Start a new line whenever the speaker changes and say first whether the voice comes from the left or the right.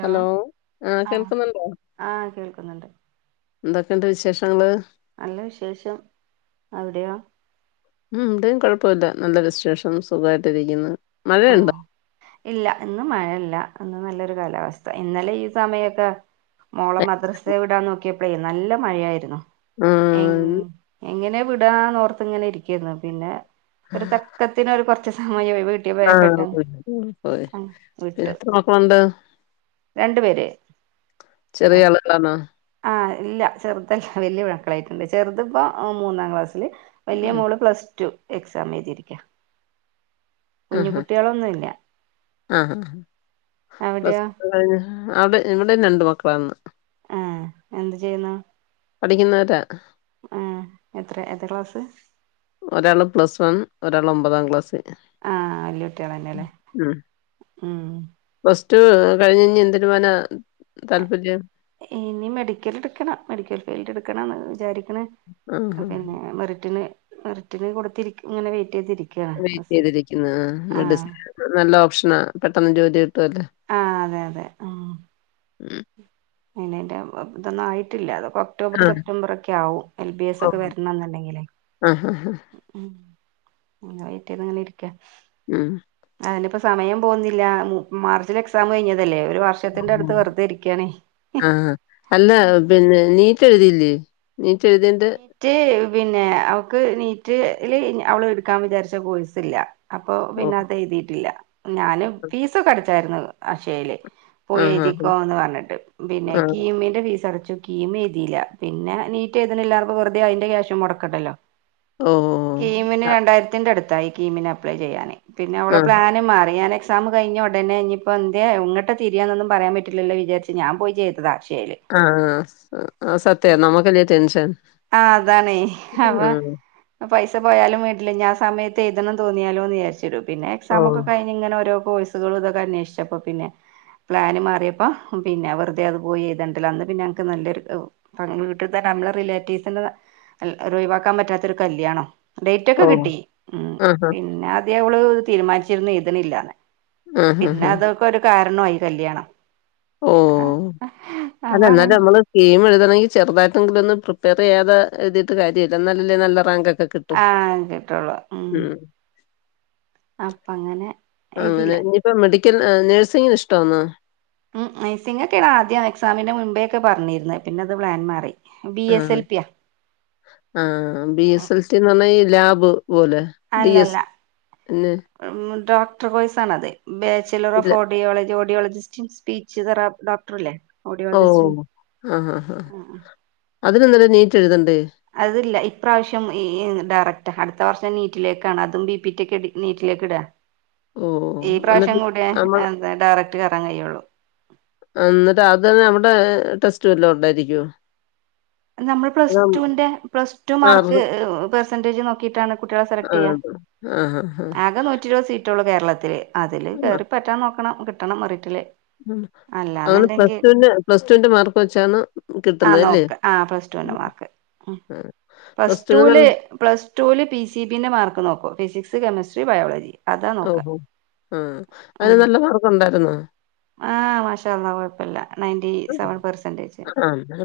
left: Hello ആ കേൾക്കുന്നുണ്ടോ
right: ആഹ് കേൾക്കുന്നുണ്ട്
left: എന്തൊക്കെണ്ട് വിശേഷങ്ങള്
right: നല്ല വിശേഷം അവിടെയൊ
left: ഉം ഇവിടെയും കൊഴപ്പൊല്ല നല്ല വിശേഷം. സുഖായിട്ട് ഇരിക്ക്ന്ന്
right: ഓ ഇല്ല ഇന്ന് മഴ ഇല്ല. ഇന്ന് നല്ലൊരു കാലാവസ്ഥ. ഇന്നലെ ഈ സമയൊക്ക മോളെ മദ്രസെ വിടാൻ നോക്കിയപ്പളേ നല്ല മഴയായിരുന്നു.
left: ആഹ്
right: എങ്ങനെ വിടുകാന്നോർത്ത് ഇങ്ങനെ ഇരിക്കായിരുന്നു. പിന്നെ ഒരു തക്ക ത്തിന് ഒര് കൊറച്ച് സമയവെ വീ
left: ആഹ് പോയി.
right: വിട്ടു
left: എത്ര മക്കളുണ്ട്.
right: രണ്ടു പേര്
left: ചെറിയ ആള് എന്നാന്
right: ആഹ് ഇല്ല ചെറുതല്ല വലിയ മക്കളായിട്ടുണ്ട് ചെറുത് ഇപ്പം മൂന്നാം ക്ലാസ്സില് വലിയ
left: ഉം
right: മോള് പ്ലസ് ടു എക്സാം എഴുതിരിക്കുകയാ കുഞ്ഞു
left: ആഹാ
right: കുട്ടികളൊന്നുമില്ല അവിടെയോ
left: അത്ഇവിടെ രണ്ടു മക്കളാണ് ഉള്ളത്
right: ആഹ് എന്തു ചെയ്യുന്നു
left: പഠിക്കുന്നതാ
right: ഏ എത്രയ എത്രാ ക്ലാസ്
left: ഒരാള് പ്ലസ് വൺ ഒരാൾ ഒമ്പതാം ക്ലാസ്
right: ആഹ് വല്യ കുട്ടികളന്നെല്ലേ
left: ഉം
right: ഉം
left: പ്ലസ്റ്റു കഴിഞ്ഞ് ഇനി എന്തിനു പോവാനാ താല്പര്യം
right: ഇനി മെഡിക്കൽ എടുക്കണം മെഡിക്കൽ ഫീൽഡ് എടുക്കണന്ന് വിചാരിക്കണ്
left: ആഹ്
right: പിന്നെ മെറിട്ടിന് മെറിട്ടിന് കൊടുത്ത് ഇങ്ങനെ വെയിറ്റ് ചെയ്തിരിക്കുന്നു
left: വെയ്റ്റ് ചെയ്തിരിക്കുന്നു. ആ മെഡിസിൻ നല്ല ഓപ്ഷനാ പെട്ടെന്ന് ജോലി കിട്ടുവല്ലോ
right: ആ അതെ അതെ
left: ഉം
right: അയ്നേ ന്റെ ഇതൊന്നും ആയിട്ടില്ല അതൊക്കൊ ഒക്ടോബർ
left: ആഹ്.
right: സെപ്റ്റംബർ ഒക്കെ ആവും എൽ ബി എസ് ഒക്കെ
left: ഓഹ്.
right: വരണെന്നുണ്ടെങ്കിലേ
left: ആഹാഹാ.
right: ഉഹും അങ്ങനെ വെയ്റ്റ് ചെയ്ത് ങ്ങനെ ഇരിക്ക
left: ഉം
right: അതിനിപ്പോ സമയം പോകുന്നില്ല മാർച്ചിൽ എക്സാം കഴിഞ്ഞതല്ലേ ഒരു വർഷത്തിന്റെ
left: ഓഹ്.
right: അടുത്ത് വെറുതെ ഇരിക്കുകയാണ്
left: ആഹ് അല്ല പിന്നെ നീറ്റെഴുതിയില്ലേ നീറ്റ് എഴുതിയതിന്റെ
right: മറ്റ് പിന്നെ അവക്ക് നീറ്റ്ല് അവള് എടുക്കാൻ വിചാരിച്ച കോഴ്സില്ല അപ്പൊ പിന്നെ
left: ഓഹ്.
right: അത് എഴുതിട്ടില്ല ഞാന്
left: ആഹ്.
right: ഫീസ് അടിച്ചായിരുന്നു ആഷ്യയില് പോയി
left: ആഹാ.
right: എഴുതിക്കോ
left: ഉം.
right: എന്ന് പറഞ്ഞിട്ട് പിന്നെ
left: ആഹ്.
right: കിമിന്റെ ഫീസ് അടച്ചു കിമി എഴുതിയില്ല പിന്നെ നി നീറ്റ് എഴുതുന്നില്ല വെറുതെ അതിന്റെ ക്യാഷും മുടക്കണ്ടല്ലോ
left: ഓ ഓ
right: കീമിന് രണ്ടായിരത്തിന്റെ അടുത്തായി കീമിന് അപ്ലൈ ചെയ്യാന് പിന്നെ അവളെ പ്ലാനും മാറി ഞാന് എക്സാം കഴിഞ്ഞത് ഉടനെ ഇനി ഇപ്പോ എന്തെഎങ്ങട്ടെ തി രിയാനൊന്നുംപറയാൻ പറ്റില്ലല്ലോ വിചാരിച്ച് ഞാൻ പോയി ചെയ്തതാ അക്ഷയില്
left: ആഹ് സത്യ നമ്മുക്കല്ലേ ടെൻഷൻ
right: ആ അതാണെ
left: ആഹ്.
right: അപ്പ പൈസ പോയാലും വേണ്ടില്ല ആ സമയത്ത്എഴുതണെന്ന് തോന്നിയാലോ എന്ന് വിചരിച്ചുള്ളു പിന്നെ എക്സാം ഒക്കെ
left: ഓഹ്.
right: കഴി ഞ്ഞ് ഇങ്ങനെ ഓരോ കോസ്സുകൾ ഇതൊക്കെ അനോഷിച്ചപ്പൊ പിന്നെ പ്ലാന് മാറിയപ്പോം പിന്നെ വെറുതെ അത് പോയിഎഴുതേണ്ടല്ലോ അന്ന് പിന്നെ ഞങ്ങക്ക് നല്ലൊരു ഒ അങ്ങേ വീട്ടിൽ ത്തെ നമ്മള റിലേറ്റീവ്സിന്റെ ഒഴിവാക്കാൻ പറ്റാത്തൊരു കല്യാണാ ഡെയ്റ്റ് ഒക്കെ
left: ഓഹ്.
right: കിട്ടി ഉ
left: ആഹാ.
right: പിന്നെ ആദ്യ അവള് തീരുമാനിച്ചിരുന്നു എഴുതണില്ലാന്ന് പിന്നെ
left: ആഹാഹാ.
right: അതൊക്കെ ഒരു കാരണമായി കല്യാണം
left: ഓ അല്ല
right: അപ്പൊ പിൻ
left: എന്നാലുംനമ്മള് ഗെയിം എഴുതണെങ്കിൽ ചെറുതായിട്ട്ട്ടെങ്കിലും പ്രപ്പയർ ചെയ്യാതെഴുതിട്ട് കാര്യമില്ല നല്ല റാങ് ഒക്കെ
right: ആഹ് കിട്ടുള്ളൂ ഉം അപ്പ അങ്ങനെ എഴുതില്ല
left: ഇപ്പ മെഡിക്കൽ നേഴ്സിങ്ങിന്ഷ്ടണോ
right: ഉം നഴ്സിംഗ് ഒക്കെയാണ് ആദ്യം എക്സാമിന്റെ മുമ്പൊക്കെ പറഞ്ഞിരുന്നേപിന്നെ അത് പ്ലാൻ മാറി ബി എസ്
left: ആഹ്.
right: എൽപിയ
left: ആഹ് ബി എസ് എൽ സിന്ന് പറഞ്ഞ ലാബ് പോലെ ഡി എസ്
right: അല്ലല്ല
left: ന്
right: ഡോക്ടർ കോഴ്സ് ആണ് അത് ബാച്ചലർ ഓഫ്
left: ഇല്ല
right: ഓർഡിയോളജി ഓഡിയോളജിസ്റ്റ് ഇൻ സ്പീച്ച് തെറാ ഡോ ക്ടർല്ലേ
left: ഓ ആ ആഹാ അതിനെന്നേരം നീറ്റ് എഴുതണ്ടേ
right: അത് ഇല്ല ഇപ്രാവശ്യം ഈ ഡയറക്റ്റ് അടുത്ത വർഷം നീറ്റിലേക്കാണ് അതും ബിപറ്റ ഒക്കെ ഇ നീറ്റിലേക്ക് ഇട
left: ഉം
right: ഈ പ്രാവശ്യം കൂടെ എന്താ ഡയറക്ട് കയറാൻ കഴിയുള്ളൂ
left: എന്നിട്ട് അദ്യ തന്നെ അവിടെ ടെസ്റ്റ് വല്ലത ഉണ്ടായിരിക്കുവോ
right: നമ്മൾ പ്ലസ് റ്റൂവിന്റെ പ്ലസ് ടു മാർക്ക് പെർസെന്റേജ് നോക്കിയിട്ടാണ് കുട്ടികളെ സെലക്ട് ചെയ്യുക
left: [inaudible]
right: ആകെ നൂറ്റി ഇരുപത് സീറ്റ ഒള്ളു കേരളത്തില് അതില് കേറി പറ്റാൻ നോക്കണം കിട്ടണം മെറിന്റ്‌ല്
left: ഉം അങ്ങനെ പ്ലസ് ടു വിന്റെ പ്ലസ് ടുവിന്റെ മാർക്ക് വെച്ചാണ്
right: ആ
left: കിട്ടുന്നത് അല്ലേ
right: നോക്ക ആ പ്ലസ് ടുവിന്റെ മാർക്ക്
left: ആ
right: പ്ലസ്
left: പ്ലസ്ടുവിന്
right: ടൂല്
left: നല്ല
right: പ്ലസ് ടൂവിൽ പി സി ബിന്റെ മാർക്ക് നോക്കും ഫിസിക്സ് കെമസ്ട്രി ബയോളജി അതാ നോക്ക
left: ഓഹോ ആ അതിന് നല്ല മാർക്ക് ഉണ്ടായിരുന്നോ
right: ആഹ് മാഷാ അള്ളാ കുഴപ്പമില്ല നയന്റി സെവൻ പെർസെന്റേജ്
left: ആഹ് എന്നാ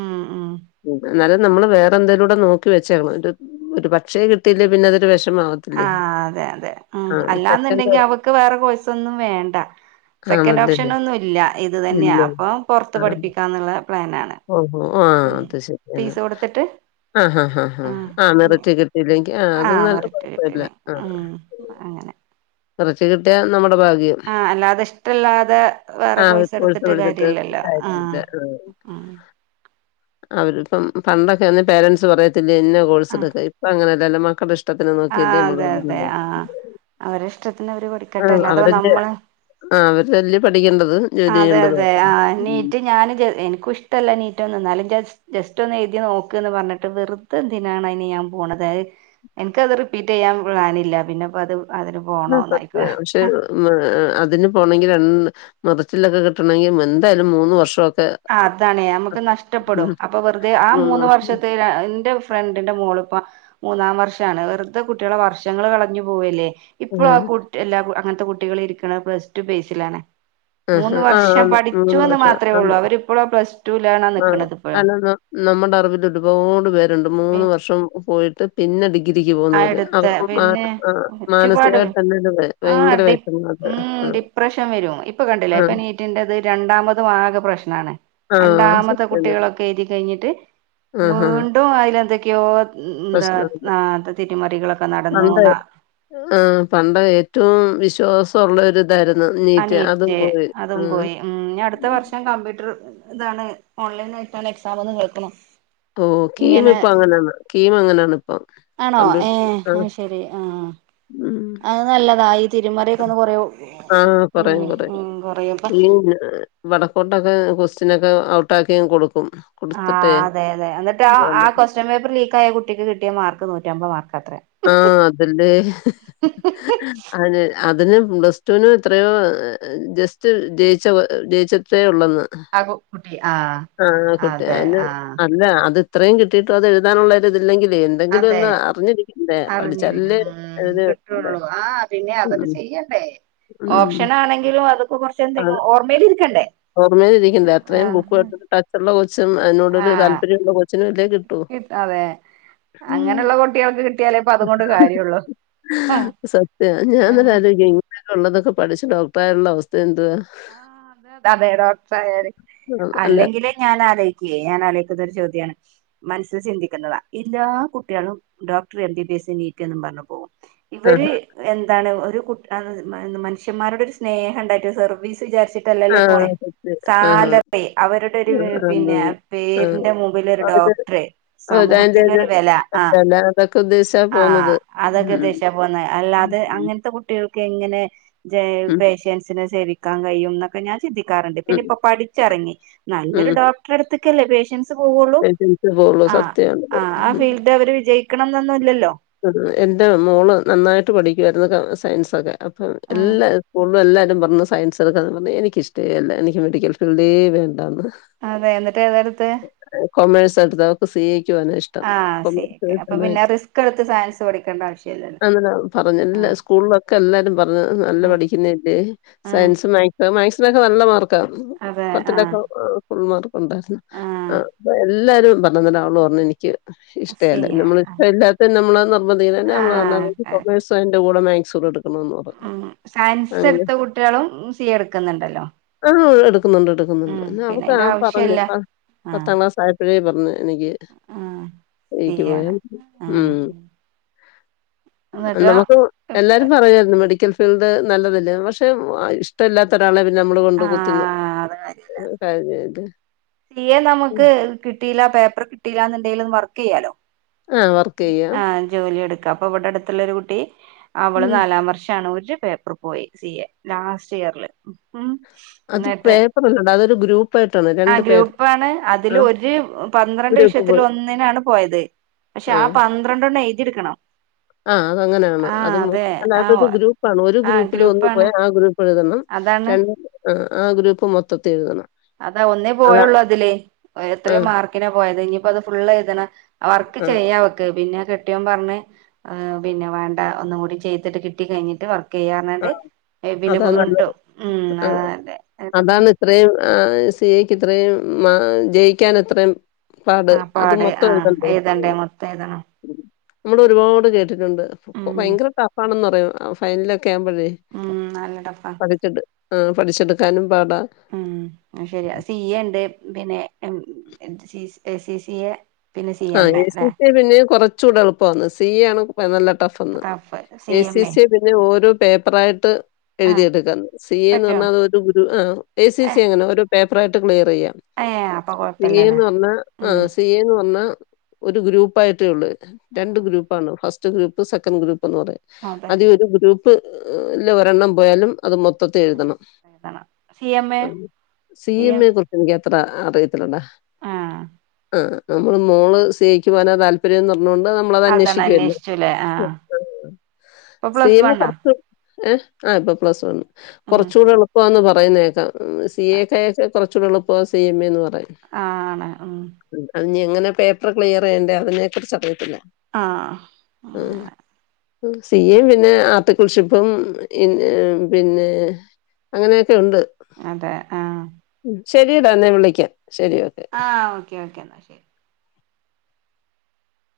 right: ഉം ഉം
left: ഉ എന്നാലും നമ്മള് വേറെ എന്തേലൂടെ നോക്കി വെച്ചേക്കണം ഒരു ഒരു പക്ഷേെ കിട്ടീല്ലേ പിന്നെ അതൊരു വിഷമാവും
right: ആ അതെ അതെ ഉം
left: സെക്കൻഡ്
right: അല്ലാന്നുണ്ടെങ്കി അവക്ക് വേറെ കോഴ്സ് ഒന്നും വേണ്ട സെക്കൻഡ്
left: ആണല്ലല്ലേ?
right: ഓപ്ഷന് ഒന്നും ഇല്ല ഇത് തന്നെയാ
left: ഇല്ല.
right: അപ്പൊ പുറത്ത്
left: ആഹ്.
right: പഠിപ്പിക്കാന്നുള്ള പ്ലൻാണ്
left: ഓഹോ ആഹ് അത് ശരിയാണ്
right: കൊടുത്തിട്ട്
left: ആഹ് ആഹ് ആഹ് ആഹ് ആഹ്
right: ആ
left: മെറിറ്റ് കിട്ടിയില്ലെങ്കിൽ ആ അത്
right: ആഹ്
left: നല്ല
right: മെറിറ്റ്
left: കുഴപ്പില്ല
right: കിട്ടീന്
left: ആഹ്
right: ഉം അങ്ങനെ
left: ക്കുറച്ച് കിട്ട്യാൽ നമ്മുടെ ഭാഗ്യം
right: ആഹ് അല്ലാതെ ഇഷ്ടല്ലാതെ വേറെ
left: ആഹ്
right: കോഴ്സ്
left: പോയി
right: എടുത്തിട്ട്
left: തെഴുതിട്ട്
right: കാര്യല്ലല്ലോ
left: കാര്യമില്ല ആഹ്
right: ഉം
left: അവര് ഇപ്പം പണ്ടൊക്കെന്ന് പേരൻസ് പറയത്തില്ലേ ഇന്നെ
right: ആഹ്
left: കോഴ്സെടുക്കാൻ ഇപ്പം അങ്ങന ല്ല മക്കടെ ഇഷ്ടത്തിന് നോക്കിയിട്ടേ
right: ആഹ്
left: നമ്മള്
right: അതെ അതെ
left: വിടെള്ളൂ
right: ആഹ് അവരെ ഇഷ്ടത്തിന് അവര് പഠി
left: ആഹ് അവരൊക്കെ ആ അവരെല്ലേ പഠിക്കേണ്ടത് ജോലി
right: അതെ
left: ചെയ്യേണ്ടതും
right: അതെ
left: ഒക്കെ.
right: ആ
left: ഉം.
right: നീറ്റ് ഞാൻ ജെ എനിക്കിഷ്ടല്ല നീറ്റൊന്നും എന്നാലും ജെ ജെസ്റ്റൊന്ന് എഴുതി നോക്ക്ന്ന് പറ്ഞ്ഞ്ട്ട് വെറ്തെന്തിനാണ് അയ്ന് ഞാൻ പോണത് അഹ് എന്ക്കത് റിപ്പീറ്റെയ്യാൻ പ്ലേനില്ല പിന്നെപ്പത് അതിന്
left: ആഹ്
right: പോണോന്നായിക്കും
left: സത്യാ പക്ഷെ അതിന് പോണെങ്കിൽ രണ് മെറിറ്റിലൊക്കെ കിട്ടണെങ്കിൽ എന്തായാലും മൂന്ന് വർഷൊക്കെ
right: ആ അതാണേ നമ്മക്ക് നഷ്ടപ്പെടും അപ്പം വെറുതെ ആ മൂന്ന്
left: വർഷം
right: വർഷത്തെ ഇന്റെ ഫ്രെണ്ടിന്റെ മോള്പ്പം മൂന്നാം വർഷാണ് വെറ്തെ കുട്ട്യാളെ വർഷങ്ങൾ കളഞ്ഞു പോവല്ലേ ഇപ്പൊഴും ആ
left: ആഹ്.
right: കുട്ട് എല്ലാ അങ്ങന്ത്തെ കുട്ടികളിര്ക്ക്ണത് പ്ലസ് ടു ബേസിലാണ്
left: ആഹാ.
right: മൂന്ന്
left: ആ
right: വർഷം
left: ആന്ന്.
right: പഠിച്ചുവെന്ന്
left: വർഷം
right: മാത്രേഒള്ളൂ
left: ആന്ന്.
right: അവരിപ്പൊഴും ആ പ്ലെസ്
left: ആ അല്ല ന നമ്മുടെ അറിവിലൊരുപാട് പേരുണ്ട് മൂന്ന് വർഷവും പോയിട്ട് പിന്നെ ഡിഗ്രിക്ക്
right: ആ
left: പോന്നോര്
right: എടുത്ത
left: അവർക്ക് മന
right: പിന്നെ
left: മാനസികായ്ട്ട് തന്നെ ഇത് വരും
right: ആ ഡി ഉം ഡിപ്രെഷൻ വെരും ഇപ്പം കണ്ടിലേ
left: ആ.
right: ഇപ്പനീ റ്റ്ൻ്റെത് രണ്ടാമതും ആകെ പ്രെശ്നാണ്
left: ആ.
right: രണ്ടാമത്തെ
left: സത്യാണ്.
right: കുട്ടികളൊക്കെ എഴ്തി കഴ്ഞ്ഞിട്ട്
left: ആഹാ.
right: വീണ്ടും അയ്ലെന്തൊക്കെയോ ന്താ
left: പ്രശ്നമുണ്ട്.
right: ആ തിരുമറികളൊക്കെ നടന്നൂന്നാ
left: ആഹ് പണ്ട് ഏറ്റവും വിശ്വാസൊള്ളൊര് തായ്ര്ന്നു നീറ്റ് അതും പോയി ഉം
right: ഞാൻ കമ്പ്യൂട്ടർ താണ് ഓൺലൈന്നായ്ട്ടാണ് എക്സാം ന്ന് കേൾക്ക്ണ്
left: തോ കീമ് ഇപ്പങ്ങനാണ് കീം അങ്ങനാണ് ഇപ്പം
right: ആണോ
left: കമ്പ്യൂ
right: ഏഹ്
left: ആഹ്
right: അയ്ശെരി ആഹാ
left: ഉം.
right: അത് നല്ലതാ തിരുമറ്യൊക്കൊന്ന് കൊറ്യൂം ഉം ഉം കൊറ്യും ഇപ്പ
left: പിന്നെ ളവടക്കോട്ടത് ക്വസ്റ്റ്യനൊക്കെ ഔട്ടാക്ക്യങ്ങ് കൊട്ക്കും
right: ആഹ് അതെയതെ എനിട്ടാ ആ കൊക്സ്റ്റ്യൻ പേപ്പർ ലീക്കായ കുട്ടിക്ക് കിട്ടിയ മാർക്ക് നൂറ്റമ്പത് മാർക്കാത്രേ
left: ആഹ് അതല്ലേ അതെ അതിന് പ്ലെസ്ടൂന് എത്രയോ ജെസ്റ്റ് ജയ്ച്ച ജയ്ച്ച ച്ചേ ഉള്ളെന്ന്
right: ആകു കുട്ടി ആഹ്
left: ആഹ് കുട്ടി
right: അതെ
left: അതിന്
right: ആഹ്
left: അല്ല അത് ഇത്രയും കിട്ടിയിട്ടും അത് എഴുതാനുള്ളൊര് ഇതില്ലെങ്കിലേ
right: അതെ
left: എന്തെങ്കിലൊന്ന് അറിഞ്ഞിരി
right: അറിഞ്ഞിരിക്കും
left: ഇതേ.
right: കിട്ടൊള്ളൂ ആ പിന്നെ അതൊക്കെ
left: ഉം
right: ചെയ്യെണ്ടേ
left: ഉം.
right: ഓപ്ഷനാണെങ്കിലും അതൊക്കെ
left: അത്
right: കൊറ്ച്ചെന്തെങ്കിലും ഓർമ്മേലിരിക്കണ്ടേ ആഹ്
left: ടെച്ച്ള്ള കൊച്ചും അയ്നോടൊരു
right: ആഹ്
left: താല്പര്യൊള്ള കൊച്ചിനും ഇതേ കിട്ടൂ
right: ട്ട്യാൾക്ക് കിട്ട്യാലേപ്പതുകൊണ്ട് കാര്യൊള്ളൂ ആഹ്
left: ആഹ് ഞാൻന്നലെ
right: അതെ
left: ആലോയ്ക്ക്യേ ഇങ്ങനെള്ളതൊക്കെ പഠിച്ച് ഡോക്ടറായാല്ള്ള അവസ്ഥെന്തുവാ
right: ആഹ് അതെ അതെ ഡോക്ട്രായാൽ
left: ആഹ് അല്ല
right: അല്ലെങ്കിലേ ഞാൻ ആലോയ് ക്ക്യേ ഞാനാലോയ്ക്കുന്നൊര് ചോദ്യാണ് മനസ്സ് ചിന്തിക്ക്ന്നതാ എല്ലാ കുട്ട്യാളും doctor M B B S NEET എന്നും പറഞ്ഞ് പോകും
left: ആഹ്
right: ഇവര് എന്താണ് ഒരു കു മന്ഷ്യമാരോട് ഒരു സ്നേഹണ്ടായിട്ടോ സർവീസ് വിചാര്ച്ചിട് ട്ടല്ലല്ലോ ഈ പോയെ
left: ആഹ് സത്യം. ആഹാ.
right: സാലറി അവരുടൊര്
left: ആഹ് ആന്ന്.
right: പിന്നെ
left: ആഹ്
right: പേരിന്റെ മുമ്പിലൊര് ഡോ
left: അത്
right: ട്ട്ർ സമൂഹത്തിലൊര് വെലാ ആഹ്
left: തൊക്ക ഉദ്ധേശ്
right: ആഹ് അതെക്കെ ഉദ്ദേശിച്ചാ പോന്നേ അല്ലാതെ
left: ഉം.
right: അങ്ങൻത്തെ കുട്ടികൾക്കെങ്ങനെ ജേ
left: ഉം.
right: പേഷ്യൻസിനെ സേവിക്കാൻ കഴിയുംന്നൊ ക്കെ ഞാൻ ചിന്തിക്കാറ്ണ്ട്
left: ഉം.
right: പിന്നെപ്പം പഠിച്ചിറങ്ങി നല്ലൊരു
left: ഉം.
right: ഡോക്ടറെട്ത്ത്ക്കല്ലേ പേഷ്യൻസ് പോവുള്ളൂ
left: പേഷ്യൻസേ പോവുള്ളൂ.
right: ആ ആ
left: സത്യമാണത്.
right: ആ ഫീൽഡ് അവര് വിജയിക്കണം എന്നൊന്നുംല്ലല്ലോ
left: എന്റെ മോള് നന്നായിട്ട് പഠിക്കുവായിരുന്നു സയൻസൊക്കെ
right: ആഹ്
left: എല്ലാ സ്കൂളിലും എല്ലാരും പറഞ്ഞു സയൻസ് എനിക്കിഷ്ടേല്ല എനിക്ക് മെഡിക്കൽ ഫീൽഡ് വേണ്ടാന്ന്
right: അതെ എന്നിട്ട് ഏതെടുത്ത്
left: കൊമേഴ്സ് എടുത്ത് അവക്ക് സി എ ക്ക് പോവാന ഇഷ്ടം കൊമേഴ്സ്
right: ക്കെടുത്ത് സയ സ്സ് പഠിക്കണ്ട ആവശ്യം
left: അന്നേരം പറഞ്ഞ് സ്കൂളിലൊക്കെ എല്ലാരും പറഞ്ഞു നല്ല
right: ആഹ്
left: പഠിക്കുന്ന അല്ലെ
right: ആഹ്
left: സയൻസ് മാക്സ് മാക്സിനൊക്കെ നല്ല മാർക്ക
right: അതെ ആഹ്
left: പത്തിലൊക്കെ ഫുൾ മാർക്കുണ്ടായിരുന്നു
right: ആഹ്
left: അപ്പൊ എല്ലാരും പറഞ്ഞതാ അന്നേരം അവള് പറഞ്ഞു എനി ക്ക്
right: സി
left: ഇഷ്ടേല്ല
right: എ
left: നമ്മള് എല്ലാത്തിനും നമ്മള് നിർമ്പന്ധിക്കന്നമ്മളെ
right: ആഹ്
left: [unintelligible] അയിൻ്റെ കൂടെ മാക്സുടെ എടുക്കണന്ന് പറഞ്ഞു
right: മ് സയൻസ്
left: അങ്ങനെ
right: എടുത്ത കുട്ടികളും സി എ എടുക്കുന്നുണ്ടല്ലോ
left: ആ എടുക്കുന്നുണ്ട് എടുക്കുന്നുണ്ട്
right: ഉം പിന്നെ
left: അവൾക്ക്
right: അയിന്റെ
left: അ പറഞ്ഞു
right: ആവശ്യല്ല
left: പത്താം ക്ലാസ്സ് ആയ ഇപ്പോഴേ പറഞ്ഞ് എനിക്ക്
right: ഉം
left: എനിക്ക് പോയാ
right: സിയാണ്
left: മ്
right: ഉം എന്നിട്ട്
left: നമുക്ക് എല്ലാരും പറയാർന്നു മെഡിക്കൽ ഫീൽഡ് നല്ലതല്ലെ പക്ഷെ ഇഷ്ടല്ലാത്ത ഒരാളെ നമ്മള് കൊണ്ട് കുത്തിന്ന്
right: ആഹ്
left: [unintelligible]
right: സീ എ നമുക്ക് കിട്ടിയില്ല പേപ്പർ കിട്ടിയിലാന്ന്ണ്ടെങ്കിൽ വർക്ക് ചെയ്യാലോ
left: ആ വർക്ക് ചെയ്യാം.
right: ആഹ് ജോലി എടുക്കാം അപ്പൊ ഇവിടെ അടുത്തുള്ളൊരു കുട്ടി അവള്
left: മ്മ്.
right: നാലാം വർഷാണ് ഒരു പേപ്പർ പോയി സി എ ലാസ്റ്റ് ഇയറില് ഉം
left: അത്
right: എന്നിട്ട്
left: [unintelligible] അതൊരു ഗ്രൂപ്പ്
right: ആ ഗ്രൂപ്പാണ് അതില് ഒരു പന്ത്രണ്ട്
left: ഗ്രൂപ്പ്
right: വിഷയത്തിൽ
left: പോയി.
right: ഒന്നിനാണ് പോയത് പക്ഷെ ആ പന്ത്രണ്ടെണ്ണം എയിതിയെടുക്കണം
left: ആ അതങ്ങനെയാണ് അതും അത് ഒരു ഗ്രൂപ്പാണ് ഒരു
right: ആ
left: ഗ്രൂപ്പിൽ ഒന്നു പോയ
right: ഗ്രൂപ്പാണ്
left: ആ ഗ്രൂപ്പ് എഴുതണം
right: അതാണ്
left: രണ്ടു ആഹ് ഗ്രൂപ്പ് മൊത്തത്തിൽ എഴുതണം
right: അതാ ഒന്നേ
left: അതാ
right: പോയൊള്ളൂ അതില്
left: ആ
right: എത്രയോ മാർക്കിനാ പോയത് ഇനിയിപ്പോ അത് ഫുള്ള് എഴുതണം വർക്ക്
left: ആ
right: ചെയ്യാ ക്ക് പിന്നെ കെട്ടിയോൻ പറഞ്ഞ് പിന്നെ വേണ്ട ഒന്നും കൂടി ചെയ്തിട്ട് കിട്ടി കഴിഞ്ഞിട്ട് വർ ക്ക്
left: ആ
right: ചെയ്യാറ്ഞ്ഞാണ്ട് പിന്നെ
left: അതാ നല്ലത്.
right: വീണ്ടും ഉം
left: ആ
right: അതല്ലെ എന്നട്ട്
left: അതാണ് ഇത്രയും ആഹ് സെ എ ക്ക് എത്രയും മാ ജയിക്കാൻ ഇത്രയും പാട്
right: ആ
left: അത്
right: പാട് ആ
left: മൊത്തവുംഎഴുതണ്ടേ
right: എഴുതണ്ടേ മൊത്തം എഴുതണം
left: നമ്മൾ ഒരുപാട് കേട്ടിട്ടുണ്ട്
right: ഉം
left: ഭയങ്കര ടഫ്ഫാണെന്ന് പറയും ഫൈനലൊക്കെ ആകുമ്പോഴേ
right: ഉം നല്ല ടഫ്ഫ
left: പഠിച്ചിട്ട് ആഹ് പഠിച്ചെടുക്കാനും പാടാ
right: ഉംഅത് ശരിയാ സി എ ഉണ്ട് പിന്നെ സി സി എ പിന്നെ സി
left: ആഹ്
right: എം
left: എ സി
right: അല്ലെ
left: സ പിന്നെയും കുറച്ച കൂടെ എളുപ്പാന്ന് സി എ ആണ് നല്ല ടഫ്ഫ് ന്ന് എ സി സിയെ പിന്നെ ഓരോ പേപ്പറായിട്ട്
right: ആ
left: എഴുതിയെടുക്കാണ് സി എ എന്ന്
right: പറ്റുവോ
left: പറഞ്ഞാൽ അത് ഒരു ഗുരു എ സി
right: ഏ
left: സി അങ്ങനെ ഓരോ പേപ്പറായിട്ട് ക്ലിയർ ചെയ്യാം
right: ഏ അപ്പൊ
left: സി എ
right: കൊഴപ്പില്ലല്ലേ
left: എന്ന് പറഞ്ഞ
right: ഉം
left: ആഹ് സി എ ന്ന് പറഞ്ഞാ ഒരു ഗ്രൂപ്പായിയിട്ടേ ഉള്ളൂ രണ്ട് ഗ്രൂപ്പാണ് ഫസ്റ്റ് ഗ്രൂപ്പ് സെക്കൻഡ് ഗ്രൂപ്പ്ന്ന് പറയാം
right: അതെ
left: അതിൽ ഒരു ഗ്രൂപ്പ് ല്ലെ ഒരെണ്ണം പോയാലും അത് മൊത്തത്തിൽ എഴുതണം
right: എഴുതണം C M A
left: C M A കുറിച്ച് എനിക്കത്ര അറിയ ല്ലടാ
right: ആ
left: ആ നമ്മള് മോള് സി എ ക്ക് പോവാനാ താല്പര്യംഎന്ന് പറഞ്ഞോണ്ട് ന മ്മൾ അത്
right: അതാണ്
left: അന്വേഷിക്കല്ലോ
right: അന്വേഷിച്ചുല്ലേ ആ ഇപ്പൊ
left: സി
right: പ്ലസ്
left: എം
right: വണ്ണാ
left: പുറത്ത് ഏഹ് ആഹ് ഇപ്പൊ പ്ലസ് വൺ
right: ഉം
left: കുറച്ചുടെ എളുപ്പാന്ന് പറയുന്നേക്കാം സി എ ക്കെ കുറച്ചൂടെ എളുപ്പാ സി എം എ എന്ന് പറയും
right: ആണ് മ്
left: ഇന്ന്എങ്ങനെ പേപ്പർ ക്ലിയർ ചെയ്യണ്ടേ അതിനെക്കുറിച്ച് അറിയത്തില്ല
right: ആഹ്
left: ഉം സി എം പിന്നെ ആർട്ടിക്കൾഷിപ്പും പിന്നെ അങ്ങനെയൊക്കെ ഉണ്ട്
right: അതെ ആ
left: ശരിടാ എന്നാൻ വിളിക്കാം ശരി ഓക്കെ
right: ആ ഓക്കെ ഓക്കെ എന്നാൽ ശരി